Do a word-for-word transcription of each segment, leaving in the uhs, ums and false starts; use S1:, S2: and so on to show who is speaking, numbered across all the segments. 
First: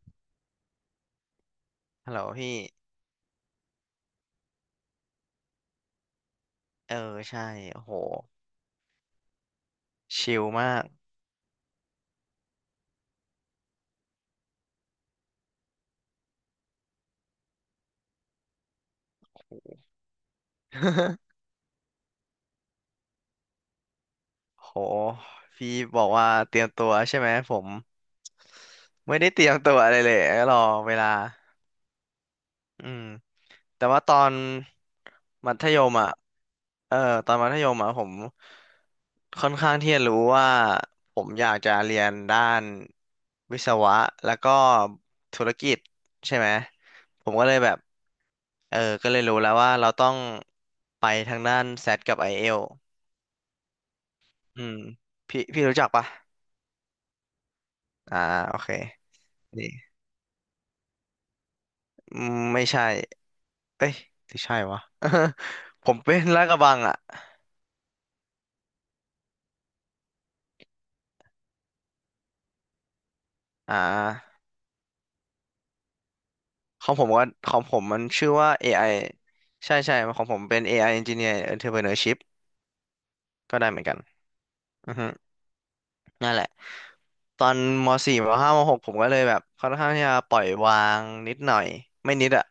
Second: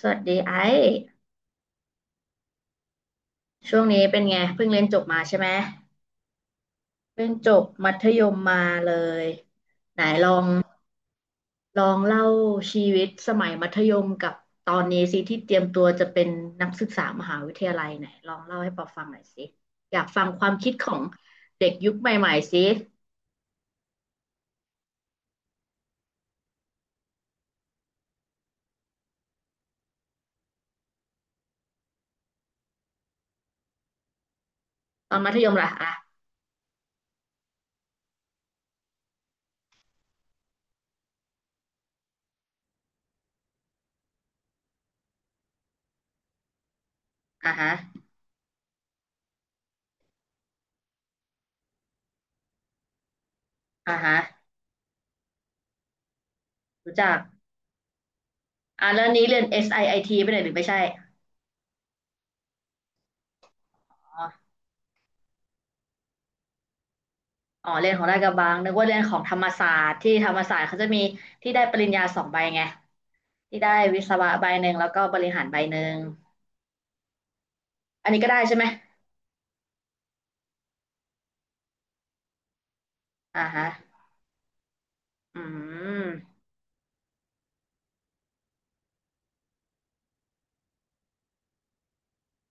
S1: สวัสดีไอ้
S2: ฮัลโหลพี่
S1: ช่วงนี้เป็นไงเพิ่งเรียนจบมาใช่ไหม
S2: เออ
S1: เพิ่ง
S2: ใช่
S1: จบ
S2: โอ้
S1: มั
S2: โห
S1: ธยมมาเลยไหนลอ
S2: ชิล
S1: ง
S2: มาก
S1: ลองเล่าชีวิตสมัยมัธยมกับตอนนี้สิที่เตรียมตัวจะเป็นนักศึกษามหาวิทยาลัยไหนลองเล่าให้ปอฟังหน่อยสิอยากฟังความคิดของ เด็กยุคใหม่ๆสิ
S2: โห พี่บอกว่าเตรียมตัวใช่ไหมผมไม่ได้เตรียมตัวอะไรเลยรอเวลาอืมแต่ว่าตอน
S1: ตอนมัธย
S2: มั
S1: ม
S2: ธ
S1: ล่ะ
S2: ย
S1: อ่ะ
S2: มอ่ะเออตอนมัธยมอ่ะผมค่อนข้างที่จะรู้ว่าผมอยากจะเรียนด้านวิศวะแล้วก็ธุรกิจใช่ไหมผมก็
S1: อ่ะ
S2: เลยแบ
S1: ฮะ
S2: บเออก็เลยรู้แล้วว่าเราต้องไปทางด้านแซดกับไอเอล
S1: อ่ะฮะ
S2: อืมพี่พี่รู้จักปะ
S1: รู้จัก
S2: อ่าโอเค
S1: อ่ะแล้วนี้เรียน
S2: นี่
S1: ซิท ไอไอทีไปไหนหรือไม่ใช่
S2: อืมไม่ใช่เอ้ย
S1: อ๋อ
S2: หรือใช่วะ ผมเป็นลาดกระบังอ่ะ
S1: อ๋อเรียนของราชกระบังนึกว่าเรียนของธรรมศาสตร์ที่ธรรมศาสตร์เขาจะมีที่ได้ปริญญาสองใบไงที่ได้
S2: อ่
S1: วิศวะ
S2: า
S1: ใบหนึ่งแล้วก็บริหารใบหนึ่ง
S2: ของผมก็ของผมมัน
S1: อันนี้
S2: ชื่
S1: ก็
S2: อ
S1: ได้
S2: ว่า
S1: ใช่ไหม
S2: เอ ไอ ใช่ใช่ของผมเป็น เอ ไอ Engineer Entrepreneurship
S1: อ่า
S2: ก็
S1: ฮะ
S2: ได้เหมือนกันอือฮึ
S1: อื
S2: นั่น
S1: ม
S2: แหละตอนม .สี่ ม .ห้า ม .หก ผมก็เลยแบบค่อนข้างที่จะปล่อยวางนิดหน่อยไม่นิดอ่ะ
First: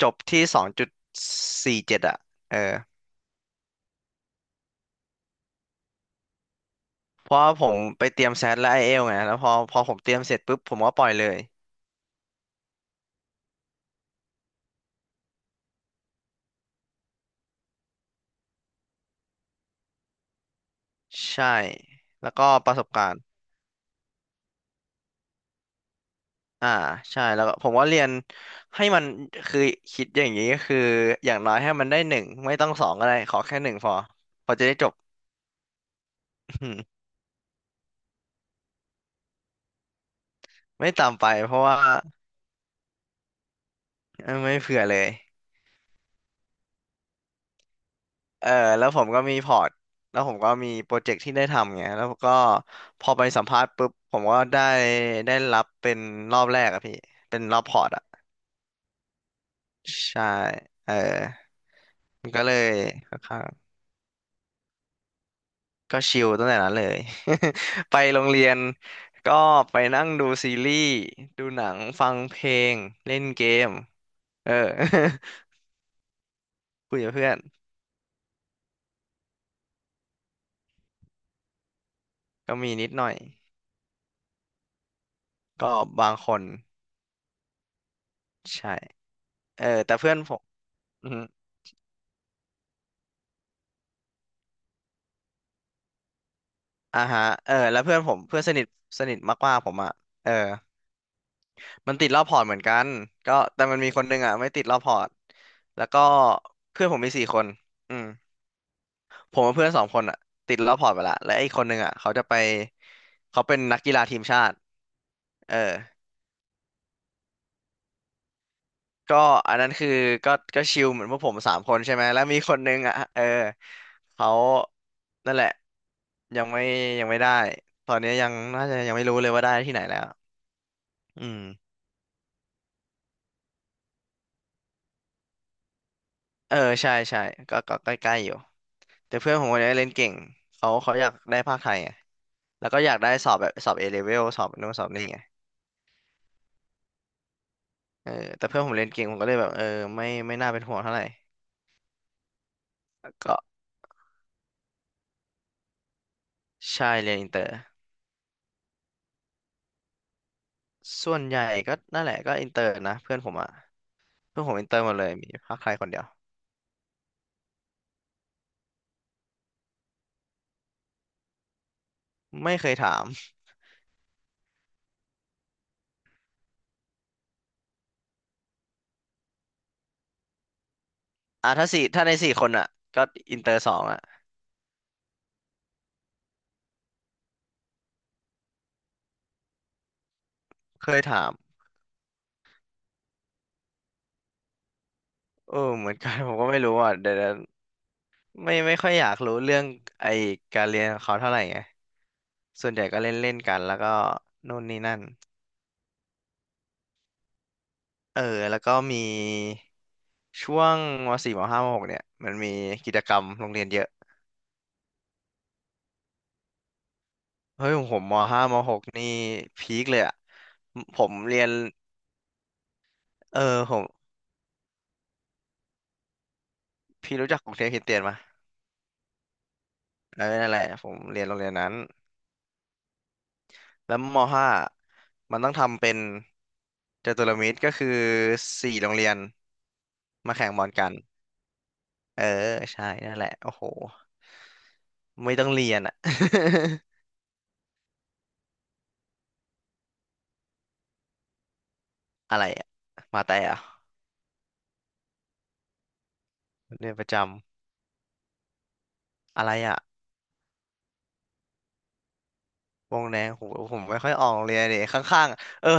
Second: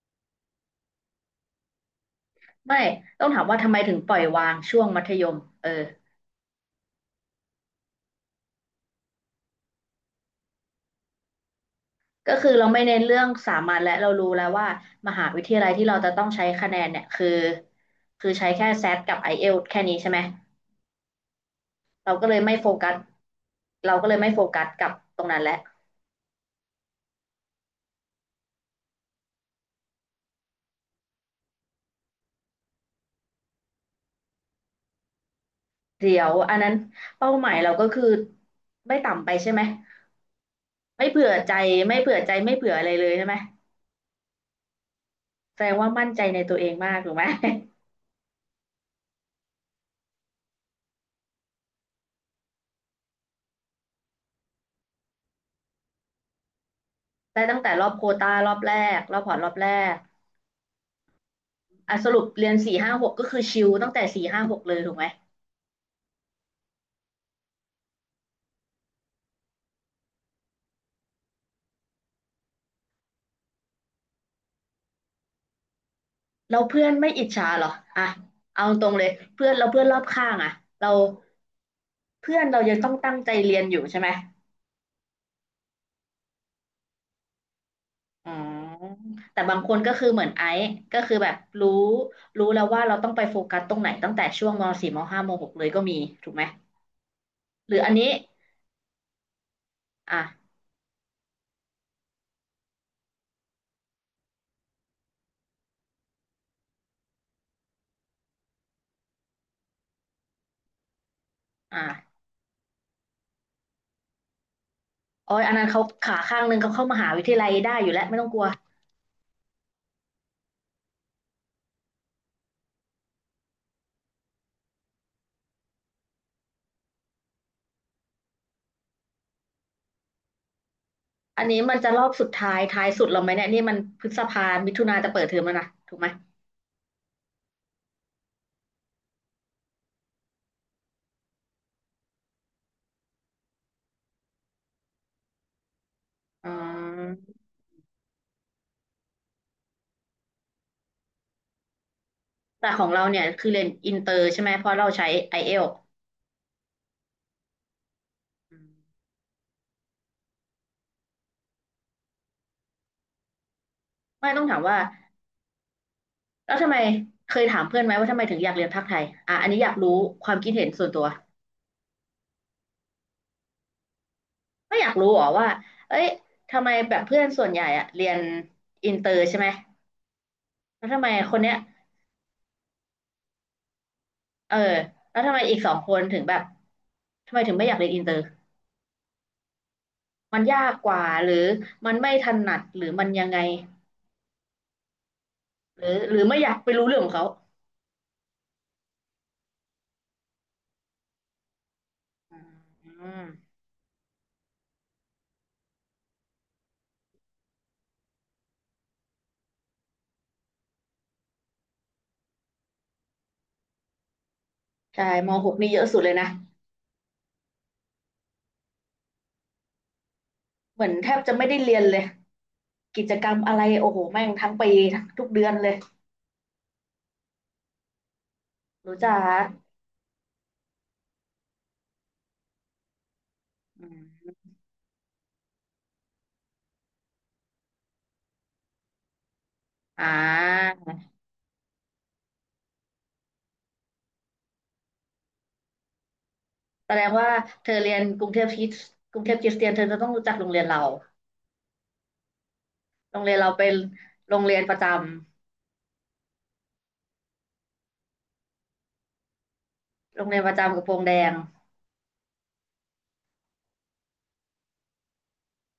S2: จบที่สองจุดสี่เจ็ดองจุดสี่เจ็ดอะเออ
S1: ไม่ต้องถามว่าทำไมถึงปล่อยวางช่วงมัธยมเออ
S2: เพราะว่าผมไปเตรียมแซดและไอเอลไงแล้วพอพอผมเตรียมเสร็จปุ๊บผมก็ปล่อยเลย
S1: ก็คือเราไม่เน้นเรื่องสามัญและเรารู้แล้วว่ามหาวิทยาลัยที่เราจะต้องใช้คะแนนเนี่ยคือคือใช้แค่แซดกับไอเอลทีแค่นี้ใช่ไหม
S2: ใช่
S1: เราก็
S2: แล้ว
S1: เลย
S2: ก็
S1: ไม่โฟ
S2: ประส
S1: กั
S2: บ
S1: ส
S2: การณ์
S1: เราก็เลยไม่โฟกัสกับตรงนั้นแหละ
S2: อ่าใช่แล้วก็ผมว่าเรียนให้มันคือคิดอย่างนี้ก็คืออย่างน้อยให้มันได้หนึ่งไม่ต้องสองก็ได้ขอแค่หนึ่งพอพอจะได้จบ
S1: เดี๋ยวอันนั้นเป้าหมายเราก็คือไม่ต่ำไปใช่ไหม
S2: ไม่
S1: ไม่
S2: ตาม
S1: เผื่
S2: ไป
S1: อ
S2: เพ
S1: ใจ
S2: ราะว่า
S1: ไม่เผื่อใจไม่เผื่ออะไรเลยใช่ไหม
S2: เออไม่เผื่อเลย
S1: แสดงว่ามั่นใจในตัวเองมากถูกไหม
S2: เออแล้วผมก็มีพอร์ตแล้วผมก็มีโปรเจกต์ที่ได้ทำไงแล้วก็พอไปสัมภาษณ์ปุ๊บผมก็ได้ได้รับเป็นรอบแรกอะพี่ เป็
S1: ได้
S2: นร
S1: ตั้
S2: อ
S1: ง
S2: บ
S1: แต่
S2: พอ
S1: รอ
S2: ร์ต
S1: บโค
S2: อะ
S1: วตารอบแรกรอบพอร์ตรอบแรก
S2: ใช่เออ
S1: อ่ะสรุป
S2: มันก็
S1: เรี
S2: เล
S1: ยน
S2: ย
S1: สี่ห้าหก
S2: ค่อน
S1: ก็คื
S2: ข้า
S1: อ
S2: ง
S1: ชิลตั้งแต่สี่ห้าหกเลยถูกไหม
S2: ก็ชิลตั้งแต่นั้นเลย ไปโรงเรียนก็ไปนั่งดูซีรีส์ดูหนังฟังเพลงเล่นเกมเออ
S1: เราเพื่อ น
S2: คุย
S1: ไม่
S2: กับ
S1: อิ
S2: เพื่
S1: จ
S2: อน
S1: ฉาเหรออ่ะเอาตรงเลยเพื่อนเราเพื่อนรอบข้างอ่ะเราเพื่อน
S2: ก็
S1: เรา
S2: มี
S1: ยัง
S2: นิ
S1: ต้อ
S2: ด
S1: ง
S2: หน่
S1: ตั้
S2: อย
S1: งใจเรียนอยู่ใช่ไหม
S2: ก็บางคน
S1: อ๋
S2: ใช่
S1: อแต่บาง
S2: เออ
S1: คนก็
S2: แต่
S1: คือ
S2: เพื่อน
S1: เหมือ
S2: ผ
S1: น
S2: ม
S1: ไอซ์ก็
S2: อื
S1: คือ
S2: ม
S1: แบบรู้รู้แล้วว่าเราต้องไปโฟกัสตรงไหนตั้งแต่ช่วงมสี่มห้ามหกเลยก็มีถูกไหม
S2: อ่าฮะเออ
S1: หรื
S2: แล้
S1: อ
S2: ว
S1: อัน
S2: เพื่อน
S1: นี้
S2: ผมเพื่อนสนิทสนิทมากๆผมอ่ะเออ
S1: อ่ะ
S2: มันติดรอบพอร์ตเหมือนกันก็แต่มันมีคนหนึงอ่ะไม่ติดรอบพอร์ตแล้วก็เพื่อนผมมีสี่คนอืม ผมกับเพื่อนสองคนอะติดแล้วพอร์ตไปละและอีกคนนึ
S1: อ่ะ
S2: งอะเขาจะไปเขาเป็นนักกีฬาทีมชาติ
S1: โอ้ย
S2: เอ
S1: อัน
S2: อ
S1: นั้นเขาขาข้างหนึงเขาเข้ามหาวิทยาลัยได้อยู่แล้วไม่ต้องกลัว
S2: ก็อันนั้นคือก็ก็ชิลเหมือนพวกผมสามคนใช่ไหมแล้วมีคนนึงอ่ะเออเขานั่นแหละยังไม่ยังไม่ได้ตอนนี้ยังน่าจะยังไม่รู้เลยว่าได้ที่ไหนแล้วอืม
S1: อันนี้มันจะรอบสุดท้ายท้ายสุดเราไหมเนี่ยนี่มันพฤษภามิถุนาจะเปิดเทอมแล้วนะถูกไหม
S2: เออใช่ใช่ก็ก็ใกล้ๆอยู่แต่เพื่อนผมคนนี้เล่นเก่งเขาเขาอยากได้ภาคไทยไงแล้วก็อยากได้สอบแบบสอบเอเลเวลสอบนู่นสอบนี่ไง
S1: อ๋อ
S2: เออแต่เพื่อนผมเรียนเก่งผมก็เลยแบบเออไม่ไม่น่าเป็นห่วงเท่าไหร่
S1: แต่ของเราเนี่ย
S2: ก็
S1: คือเรียนอินเตอร์ใช่ไหมเพราะเราใช้ไอเอล
S2: ใช่เรียนอินเตอร์ส่วนใหญ่ก็นั่นแหละก็อินเตอร์นะเพื่อนผมอ่ะ
S1: ไม่
S2: เพื่
S1: ต้
S2: อ
S1: อ
S2: น
S1: ง
S2: ผ
S1: ถา
S2: ม
S1: ม
S2: อินเต
S1: ว่า
S2: อร์หมดเลยมีภาคไทยคนเดียว
S1: แล้วทำไมเคยถามเพื่อนไหมว่าทำไมถึงอยากเรียนภาคไทยอ่ะอันนี้อยากรู้ความคิดเห็นส่วนตัว
S2: ไม่เคยถาม
S1: ไม่อยากรู้หรอว่าเอ้ยทำไมแบบเพื่อนส่วนใหญ่อะเรียนอินเตอร์ใช่ไหมแล้วทำไมคน
S2: อ่ะ
S1: เนี้ย
S2: ถ้าสี่ถ้าในสี่คนอ่ะก็อินเตอร์สองอ่ะ
S1: เออแล้วทำไมอีกสองคนถึงแบบทำไมถึงไม่อยากเรียนอินเตอร์มันยาก
S2: เค
S1: ก
S2: ย
S1: ว่า
S2: ถา
S1: ห
S2: ม
S1: รือมันไม่ถนัดหรือมันยังไง
S2: เออ
S1: ห
S2: เห
S1: รือ
S2: มือนกั
S1: ห
S2: น
S1: รือ
S2: ผ
S1: ไม่
S2: มก็
S1: อยาก
S2: ไม่
S1: ไป
S2: รู้
S1: รู้
S2: อ่ะ
S1: เรื่องขอ
S2: เดี๋
S1: ง
S2: ยว
S1: เขา
S2: เดี๋ยวไม่ไม่ค่อยอยากรู้เรื่องไอการเรียนของเขาเท่าไหร่ไงส่วนใหญ่
S1: อื
S2: ก็เล่น
S1: ม
S2: เล่นกันแล้วก็นู่นนี่นั่น เออแล้วก็มีช่วงมสี่มห้ามหกเนี่ยมันมีกิจกรรมโรงเรียนเยอะ
S1: ใช่ม .หก นี่เยอะสุดเลยนะ
S2: เฮ้ยของผมมห้ามหกนี่พีคเลยอ่ะ
S1: เหมือน
S2: ผ
S1: แท
S2: ม
S1: บจะ
S2: เรีย
S1: ไม่
S2: น
S1: ได้เรียนเลยกิจกรรม
S2: เอ
S1: อะ
S2: อ
S1: ไร
S2: ผม
S1: โอ้โหแม่งทั้งปีทั้งทุกเดือนเลย
S2: พี่รู้จักกรุงเทพคริสเตียนมา
S1: รู้จ้า
S2: เออนั่นแหละผมเรียนโรงเรียนนั้น
S1: อื
S2: แล้ว
S1: ม
S2: มห้ามันต้องทำเป็นจตุรมิตรก็คือสี่โรงเรียน
S1: อ่า
S2: มาแข่งบอลกันเออใช่นั่นแหละโอ้โหไม่ต้องเรียนอ่ะ
S1: แสดงว่าเธอเรียนกรุงเทพคริสกรุงเทพคริสเตียนเธอจะต้องรู้จักโรงเรียนเรา
S2: อะไรอ่ะ
S1: โร
S2: มา
S1: งเรี
S2: แต่
S1: ยนเรา
S2: อ่ะ
S1: เป็นโรงเรียนประจ
S2: เรียนประจำอะไรอ่ะ
S1: ำโรงเรียนประจำกระโปรงแดง
S2: วงแดงผมผมไม่ค่อยออกเลยเนี่ยข้างๆอะเออ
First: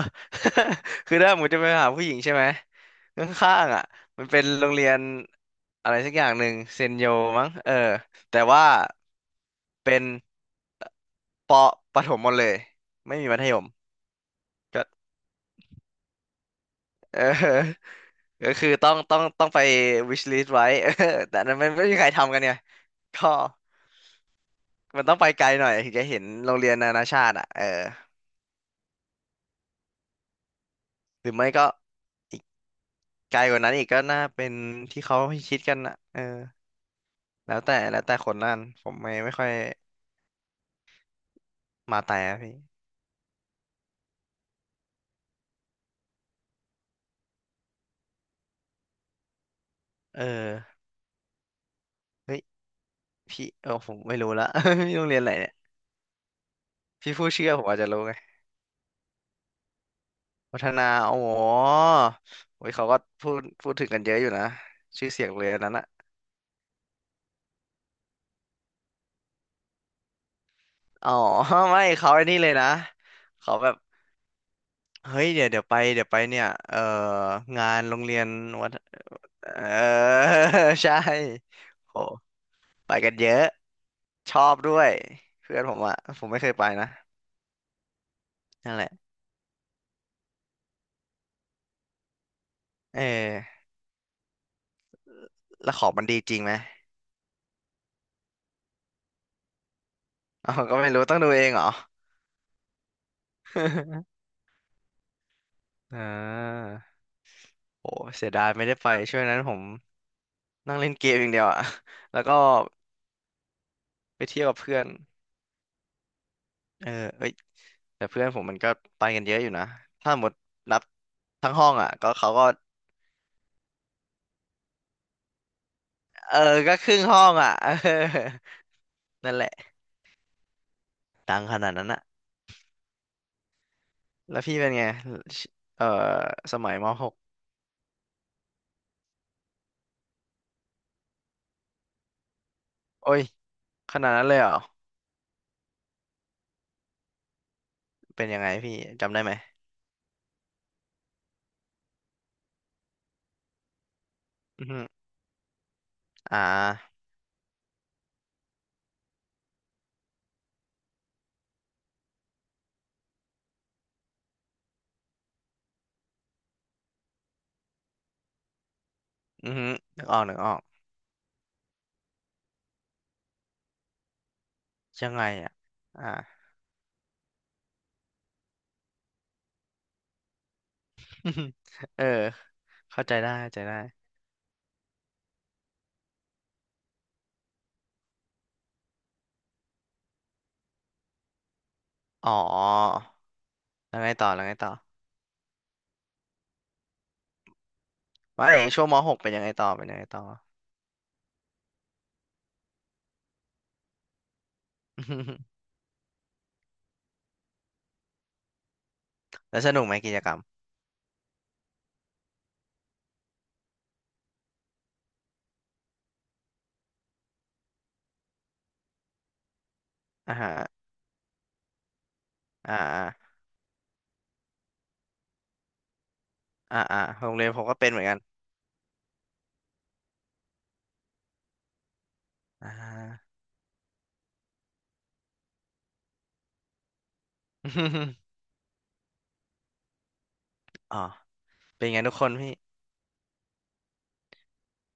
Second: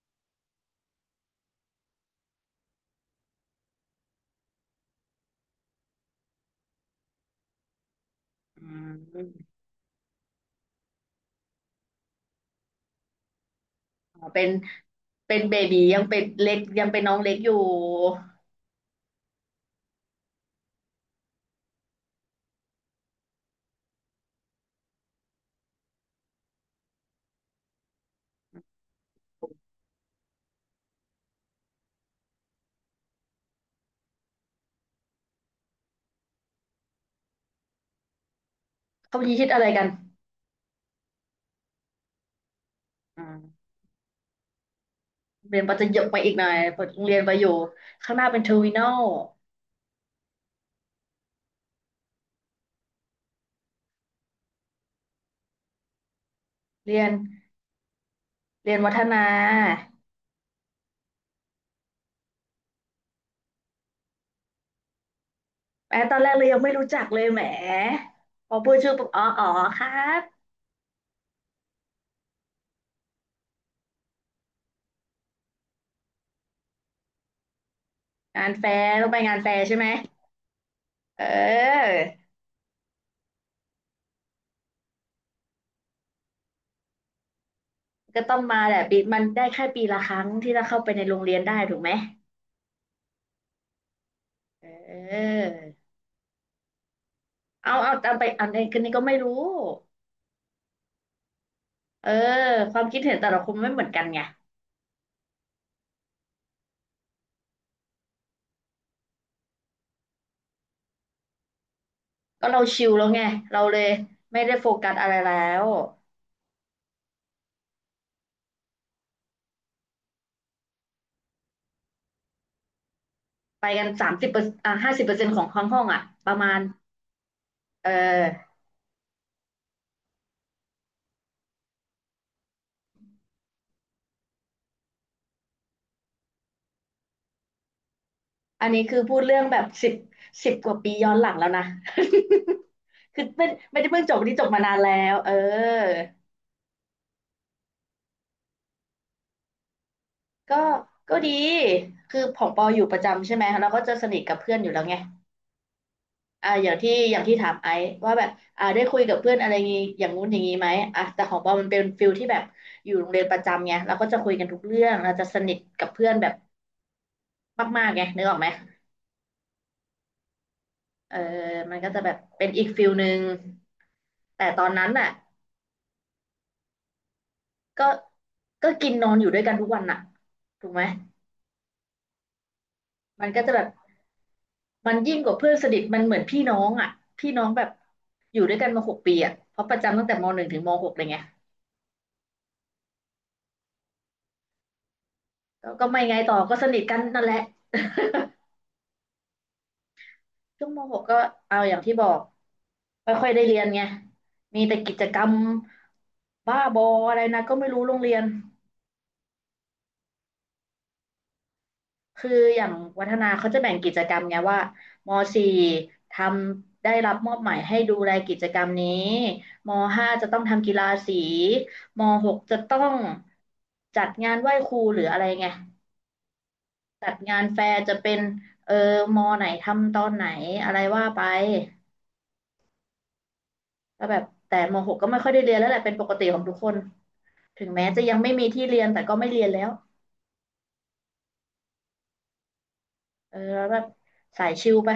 S2: คือถ้าผมจะไปหาผู้หญิงใช่ไหมข้างๆอ่ะมันเป็นโรงเรียนอะไรสักอย่างหนึ่งเซนโยมั้งเออแต่ว่า
S1: อืม
S2: เป็นปประถมหมดเลยไม่มีมัธยม
S1: อ๋อเป็น
S2: ก็
S1: เป็นเบบียังเป็นเล็กยังเป็นน้อ
S2: เอ
S1: ง
S2: อ
S1: เล็กอยู่
S2: ก็คือต้องต้องต้องไป wish list ไว้ เออแต่อันนั้นมันไม่มีใครทำกันไงก็มันต้องไปไกลหน่อยถึงจะเห็นโรงเรียนนานาชาติอ่ะเออหรือไม่ก็ ไกลกว่านั้นอีกก็น่าเป็นที่เขาคิดกันนะเออแล้วแต่แล้วแต่คนนั่นผมไม่
S1: เขามี
S2: ไม่ค่
S1: คิ
S2: อ
S1: ด
S2: ย
S1: อะไรกัน
S2: มาแต่อะพี่
S1: อืมเรียนประจะยกไปอีกหน่อยเปิดโรงเรียนไปอยู่ข้างหน้าเป็นเทอร์มินอล
S2: เออเฮ้ยพี่เออผมไม่รู้ละ พี่โรงเรียนอะไรเนี่ย
S1: เรียน
S2: พี่ผู้เชื่อผมอาจจะรู้ไง
S1: เรียนวัฒนา
S2: วัฒนาโอ้โหโอ้ยเขาก็พูดพูดถึงกันเยอะอยู่นะชื่อเสียงโรงเรียนนั้นอะ
S1: แม้ตอนแรกเลยยังไม่รู้จักเลยแหมพอพูดชื่อปุ๊บอ๋ออ๋อครับ
S2: อ๋อ ไม่เขาไอ้นี่เลยนะเขาแบบเฮ้ยเดี๋ยวเดี๋ยวไปเดี๋ยวไปเนี่ยเอองานโรงเรียน
S1: งานแฟ
S2: วัฒ
S1: ร์ต้องไปงาน
S2: เอ
S1: แฟร์ใช่ไหม
S2: อ ใช่
S1: เออ
S2: โหไปกันเยอะ ชอบด้วยเพื่อนผมอะผมไม่เคยไปนะ
S1: ก็ต้องมาแห
S2: นั่น
S1: ละ
S2: แหละ
S1: ปีมันได้แค่ปีละครั้งที่เราเข้าไปในโรงเรียนได้ถูกไหม
S2: เออ
S1: เออ
S2: แล้วของมันดีจริงไหม
S1: เอาเอาเอาไปเอานนคนนี้ก็ไม่รู้
S2: อ๋อก็ไม่รู้ต้องดูเองเหรอ
S1: เออความคิดเห็นแต่ละคนไม่เหมือนกัน ไง
S2: อ่าโอ้เสียดายไม่ได้ไปช่วงนั้นผมนั่งเล่นเกมอย่างเดียวอะ แล้วก็
S1: ก็เราชิลแล้วไงเราเลย
S2: ไป
S1: ไม่
S2: เที่ยว
S1: ได้
S2: กับ
S1: โฟ
S2: เพื่อน
S1: กัสอะไรแล้ว
S2: เออเอ้ยแต่เพื่อนผมมันก็ไปกันเยอะอยู่นะถ้าหมดนับทั้งห้องอ่ะก็เขาก็
S1: ไปกันสามสิบเปอร์อ่ะห้าสิบเปอร์เซ็นต์ของห้องห้องอ่ะป
S2: เอ
S1: ระ
S2: อ
S1: มาณ
S2: ก็ครึ่งห้องอ่ะ เอ
S1: เอ
S2: อ
S1: อ
S2: นั่นแหละดังขนาดนั้นอะแล้วพี่เป็นไงเออสมัยมหก
S1: อันนี้คือพูดเรื่องแบบสิบสิบกว่าปีย้อนหลังแล้วนะ
S2: โอ้
S1: คื
S2: ย
S1: อไม่ไม่ได้
S2: ข
S1: เพิ่ง
S2: นา
S1: จ
S2: ด
S1: บวั
S2: นั้น
S1: น
S2: เล
S1: นี้
S2: ย
S1: จ
S2: เหร
S1: บ
S2: อ
S1: มานานแล้วเออ
S2: เป็นยังไงพี่จำได้ไหม
S1: ก็ก็ดีคือของปออยู่ประจำใช่ไหมเราก็จะสนิทกับเพื่อน
S2: อื
S1: อ
S2: อ
S1: ยู่แล้
S2: ฮึ
S1: วไง
S2: อ่
S1: อ่าอย่างที่
S2: า
S1: อย่างที่ถามไอซ์ว่าแบบอ่าได้คุยกับเพื่อนอะไรงี้อย่างงู้นอย่างงี้ไหมอ่ะแต่ของปอมันเป็นฟิลที่แบบอยู่โรงเรียนประจำไงเราก็จะคุยกันทุกเรื่องเราจะสนิทกับเพื่อนแบบมากๆไงนึกออกไหม
S2: อือฮึนึกออกนึกออก
S1: เออมันก็จะแบบเป็นอีกฟิลหนึ่งแต่ตอนนั้น
S2: ยั
S1: น่ะ
S2: งไงอ่ะอ่า
S1: ก็ก็กินนอนอยู่ด้วยกันทุกวันน่ะถูกไหม
S2: เออเข้าใจ
S1: มั
S2: ได้
S1: นก็
S2: เข้า
S1: จะ
S2: ใจ
S1: แบบ
S2: ได้
S1: มันยิ่งกว่าเพื่อนสนิทมันเหมือนพี่น้องอ่ะพี่น้องแบบอยู่ด้วยกันมาหกปีอ่ะเพราะประจำตั้งแต่มหนึ่งถึงมหกเลยไง
S2: อ๋อแล้วไงต่อแล้วไงต่อ
S1: ก็ก็ไม่ไงต่อก็สนิทกันนั่นแหละ
S2: ว่าไอ้ช่วงมหกเป็นยังไงต่อเป็นยังไงต่อ
S1: ช่วงมหกก็เอาอย่างที่บอกไม่ค่อยได้เรียนไงมีแต่กิจกรรม บ้าบออะไรนะก็ไม่รู้โรงเรียน
S2: แล้วสนุกไหมกิจกรรม
S1: คืออย่างวัฒนาเขาจะแบ่งกิจกรรมไงว่ามสี่ทำได้รับมอบหมายให้ดูแลกิจกรรมนี้มห้าจะ
S2: อ่า
S1: ต้อง
S2: ฮะ
S1: ทำกีฬาสีมหกจะ
S2: อ่า
S1: ต้อง
S2: อ่
S1: จัดงานไหว้ครูหรืออะไรไง
S2: าอ่า
S1: จัด
S2: โรง
S1: งาน
S2: เรียน
S1: แฟ
S2: ผมก็
S1: ร์
S2: เป็น
S1: จะ
S2: เหมือน
S1: เป็
S2: กัน
S1: นเออมไหนทำตอนไหนอะไรว่าไป
S2: อ่า
S1: ก็แบบแต่มหกก็ไม่ค่อยได้เรียนแล้วแหละเป็นปกติของทุกคน ถึงแม้จะยังไม่มี ที่เรียนแต่ก็ไม่เรียนแล้ว
S2: อ๋อเป็นไงทุกคนพี่
S1: เออแล้วแบบสายชิลไป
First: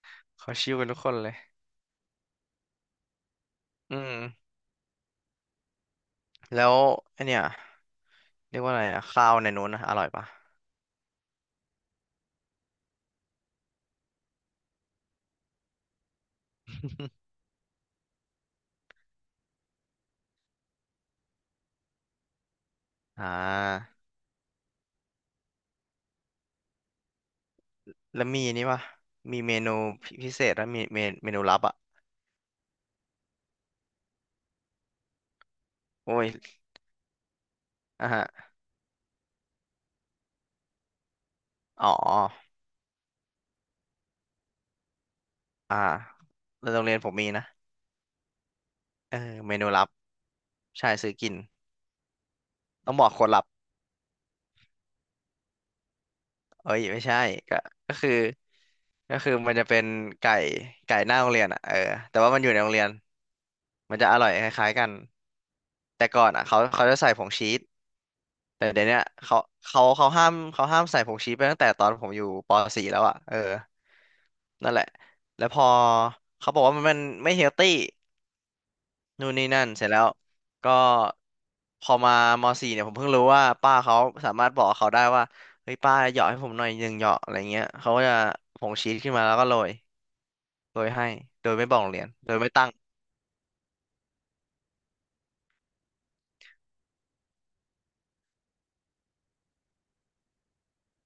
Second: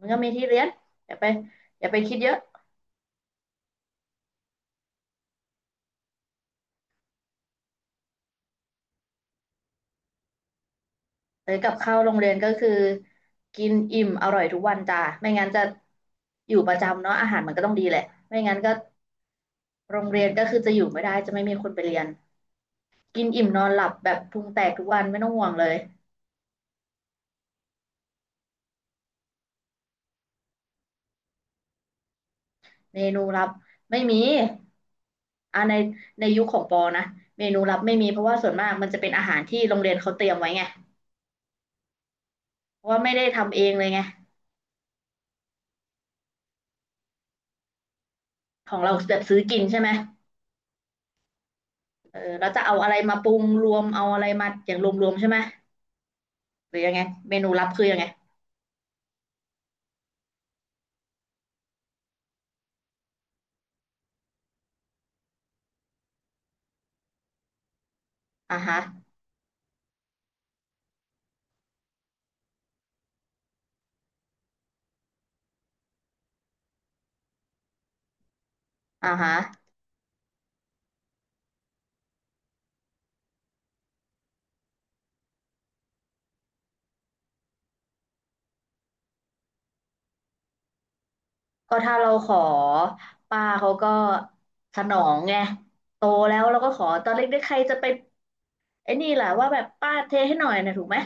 S1: มันก็มีที่
S2: เขา
S1: เรียน
S2: ชิวกันทุกค
S1: อ
S2: น
S1: ย่าไป
S2: เลย
S1: อย่าไปคิดเยอะ
S2: อืมแล้วไอเนี่ยเรียกว่าอะไรอะข้าวในนู้นนะอร่อยปะ
S1: เอ้ยกับข้าวโรงเรียนก็คือกินอิ่มอร่อยทุกวันจ้าไม่งั้นจะอยู่ประจำเนาะอา หารมันก็ต้องดีแหละไม่งั้นก็โรงเรียนก็คือจะอยู่ไม่ได้จะไม่มีคนไปเรียนกิ
S2: อ่
S1: นอิ่มนอนหลับ
S2: า
S1: แบบพุงแตกทุกวันไม่ต้องห่วงเลย
S2: แล้วมีนี่ปะมีเมนูพิเศษแล้วมีเมนเมนูลับอ่ะ
S1: เมนูลับไม่มีอ่าใน
S2: โอ้
S1: ใน
S2: ย
S1: ยุคของปอนะเมนูลับไม่มี
S2: อ่ะ
S1: เพ
S2: ฮะ
S1: ราะว่าส่วนมากมันจะเป็นอาหารที่โรงเรียนเขาเตรียมไว้ไง
S2: อ๋อ
S1: เพราะว่าไม่ได้ทำเองเลยไง
S2: อ่าแล้วโรงเรียนผมมีนะ
S1: ของเราแบ
S2: เออ
S1: บซื้อ
S2: เม
S1: กิน
S2: นู
S1: ใช่
S2: ลั
S1: ไหม
S2: บใช่ซื้อกิน
S1: เออแล้วจะเอาอะ
S2: ต้อ
S1: ไร
S2: งบอก
S1: มา
S2: ค
S1: ป
S2: น
S1: รุ
S2: ลั
S1: ง
S2: บ
S1: รวมเอาอะไรมาอย่างรวมๆใช่ไหม
S2: เอ้
S1: หรือ
S2: ย
S1: ยัง
S2: ไม่
S1: ไง
S2: ใช่
S1: เมนู
S2: ก็
S1: ลับคือ
S2: ก็
S1: ยังไง
S2: คือก็คือมันจะเป็นไก่ไก่หน้าโรงเรียนอ่ะเออแต่ว่ามันอยู่ในโรงเรียนมันจะอร่อยคล้ายๆกันแต่ก่อนอ่ะเขาเขาจะใส่ผงชีส
S1: อ่า
S2: แต่
S1: ฮะ
S2: เดี๋ยวเนี้ยเขาเขาเขาห้ามเขาห้ามใส่ผงชีสไปตั้งแต่ตอนผมอยู่ป .สี่ แล้วอ่ะเออนั่นแหละแล้วพอเขาบอกว่ามันมันไม่เฮลตี้
S1: อ่า
S2: นู่
S1: ฮะ
S2: นนี่นั่นเสร็จแล้วก็พอมามสี่เนี่ยผมเพิ่งรู้ว่าป้าเขาสามารถบอกเขาได้ว่าเฮ้ยป้าเหยาะให้ผมหน่อยหนึ่งเหยาะอะไรเงี้ยเขาก็จะผงชีสขึ้นมาแล้วก็โรยโรยให้โดยไม่บ
S1: ก็
S2: อกโรง
S1: ถ้า
S2: เรีย
S1: เรา
S2: น
S1: ข
S2: โด
S1: อ
S2: ยไม่ตั้ง
S1: ป้าเขาก็สนองไงโตแล้วเราก็ขอตอนเล็กๆใครจะไปไอ้นี่แหละว่าแบบป้าเทให้หน่อยนะถูกไหม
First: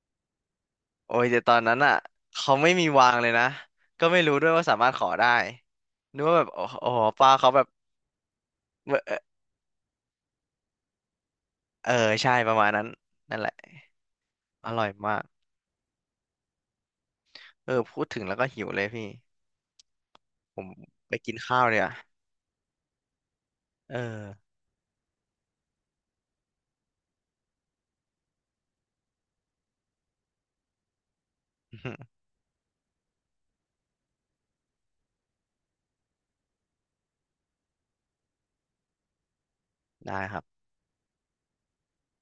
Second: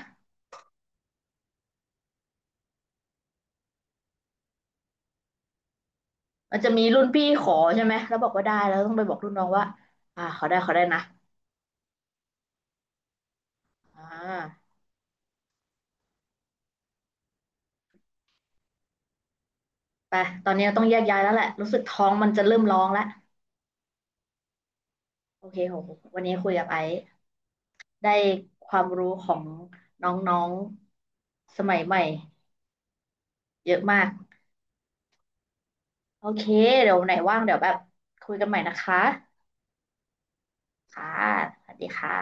S2: โอ้ยแต่ตอนนั้นอ่ะเขาไม่มีวางเลยนะก็ไม่รู้ด้วยว่าสามารถขอได้นึกว่าแบบ
S1: มัน
S2: โอ้
S1: จะมี
S2: โอ้
S1: รุ่
S2: โห
S1: นพี่
S2: ป้า
S1: ข
S2: เขา
S1: อ
S2: แบบ
S1: ใช่ไหมแล้วบอกว่าได้แล้วต้องไปบ
S2: เอ
S1: อก
S2: อ
S1: รุ่นน้องว่าอ่าขอได้ขอได้นะ
S2: เออใช่ประมาณนั้นนั่นแหละ
S1: อ่า
S2: อร่อยมากเออพูดถึงแล้วก็หิวเลยพี่
S1: ไปตอน
S2: ผ
S1: นี้
S2: ม
S1: ต้องแยก
S2: ไป
S1: ย้ายแล้ว
S2: กิน
S1: แหละ
S2: ข้าว
S1: รู้
S2: เล
S1: สึก
S2: ยอ่ะ
S1: ท้องมันจะเริ่มร้องแล้ว
S2: เออ
S1: โอเคโหวันนี้คุยกับไอซ์ได้ความรู้ของน้องๆสมัยใหม่ เยอะมาก โอเค เดี๋ยวไหนว่างเดี๋ยวแบบคุยกันใหม่นะคะ
S2: ได้ครับ
S1: ค่ะสวัสดีค่ะ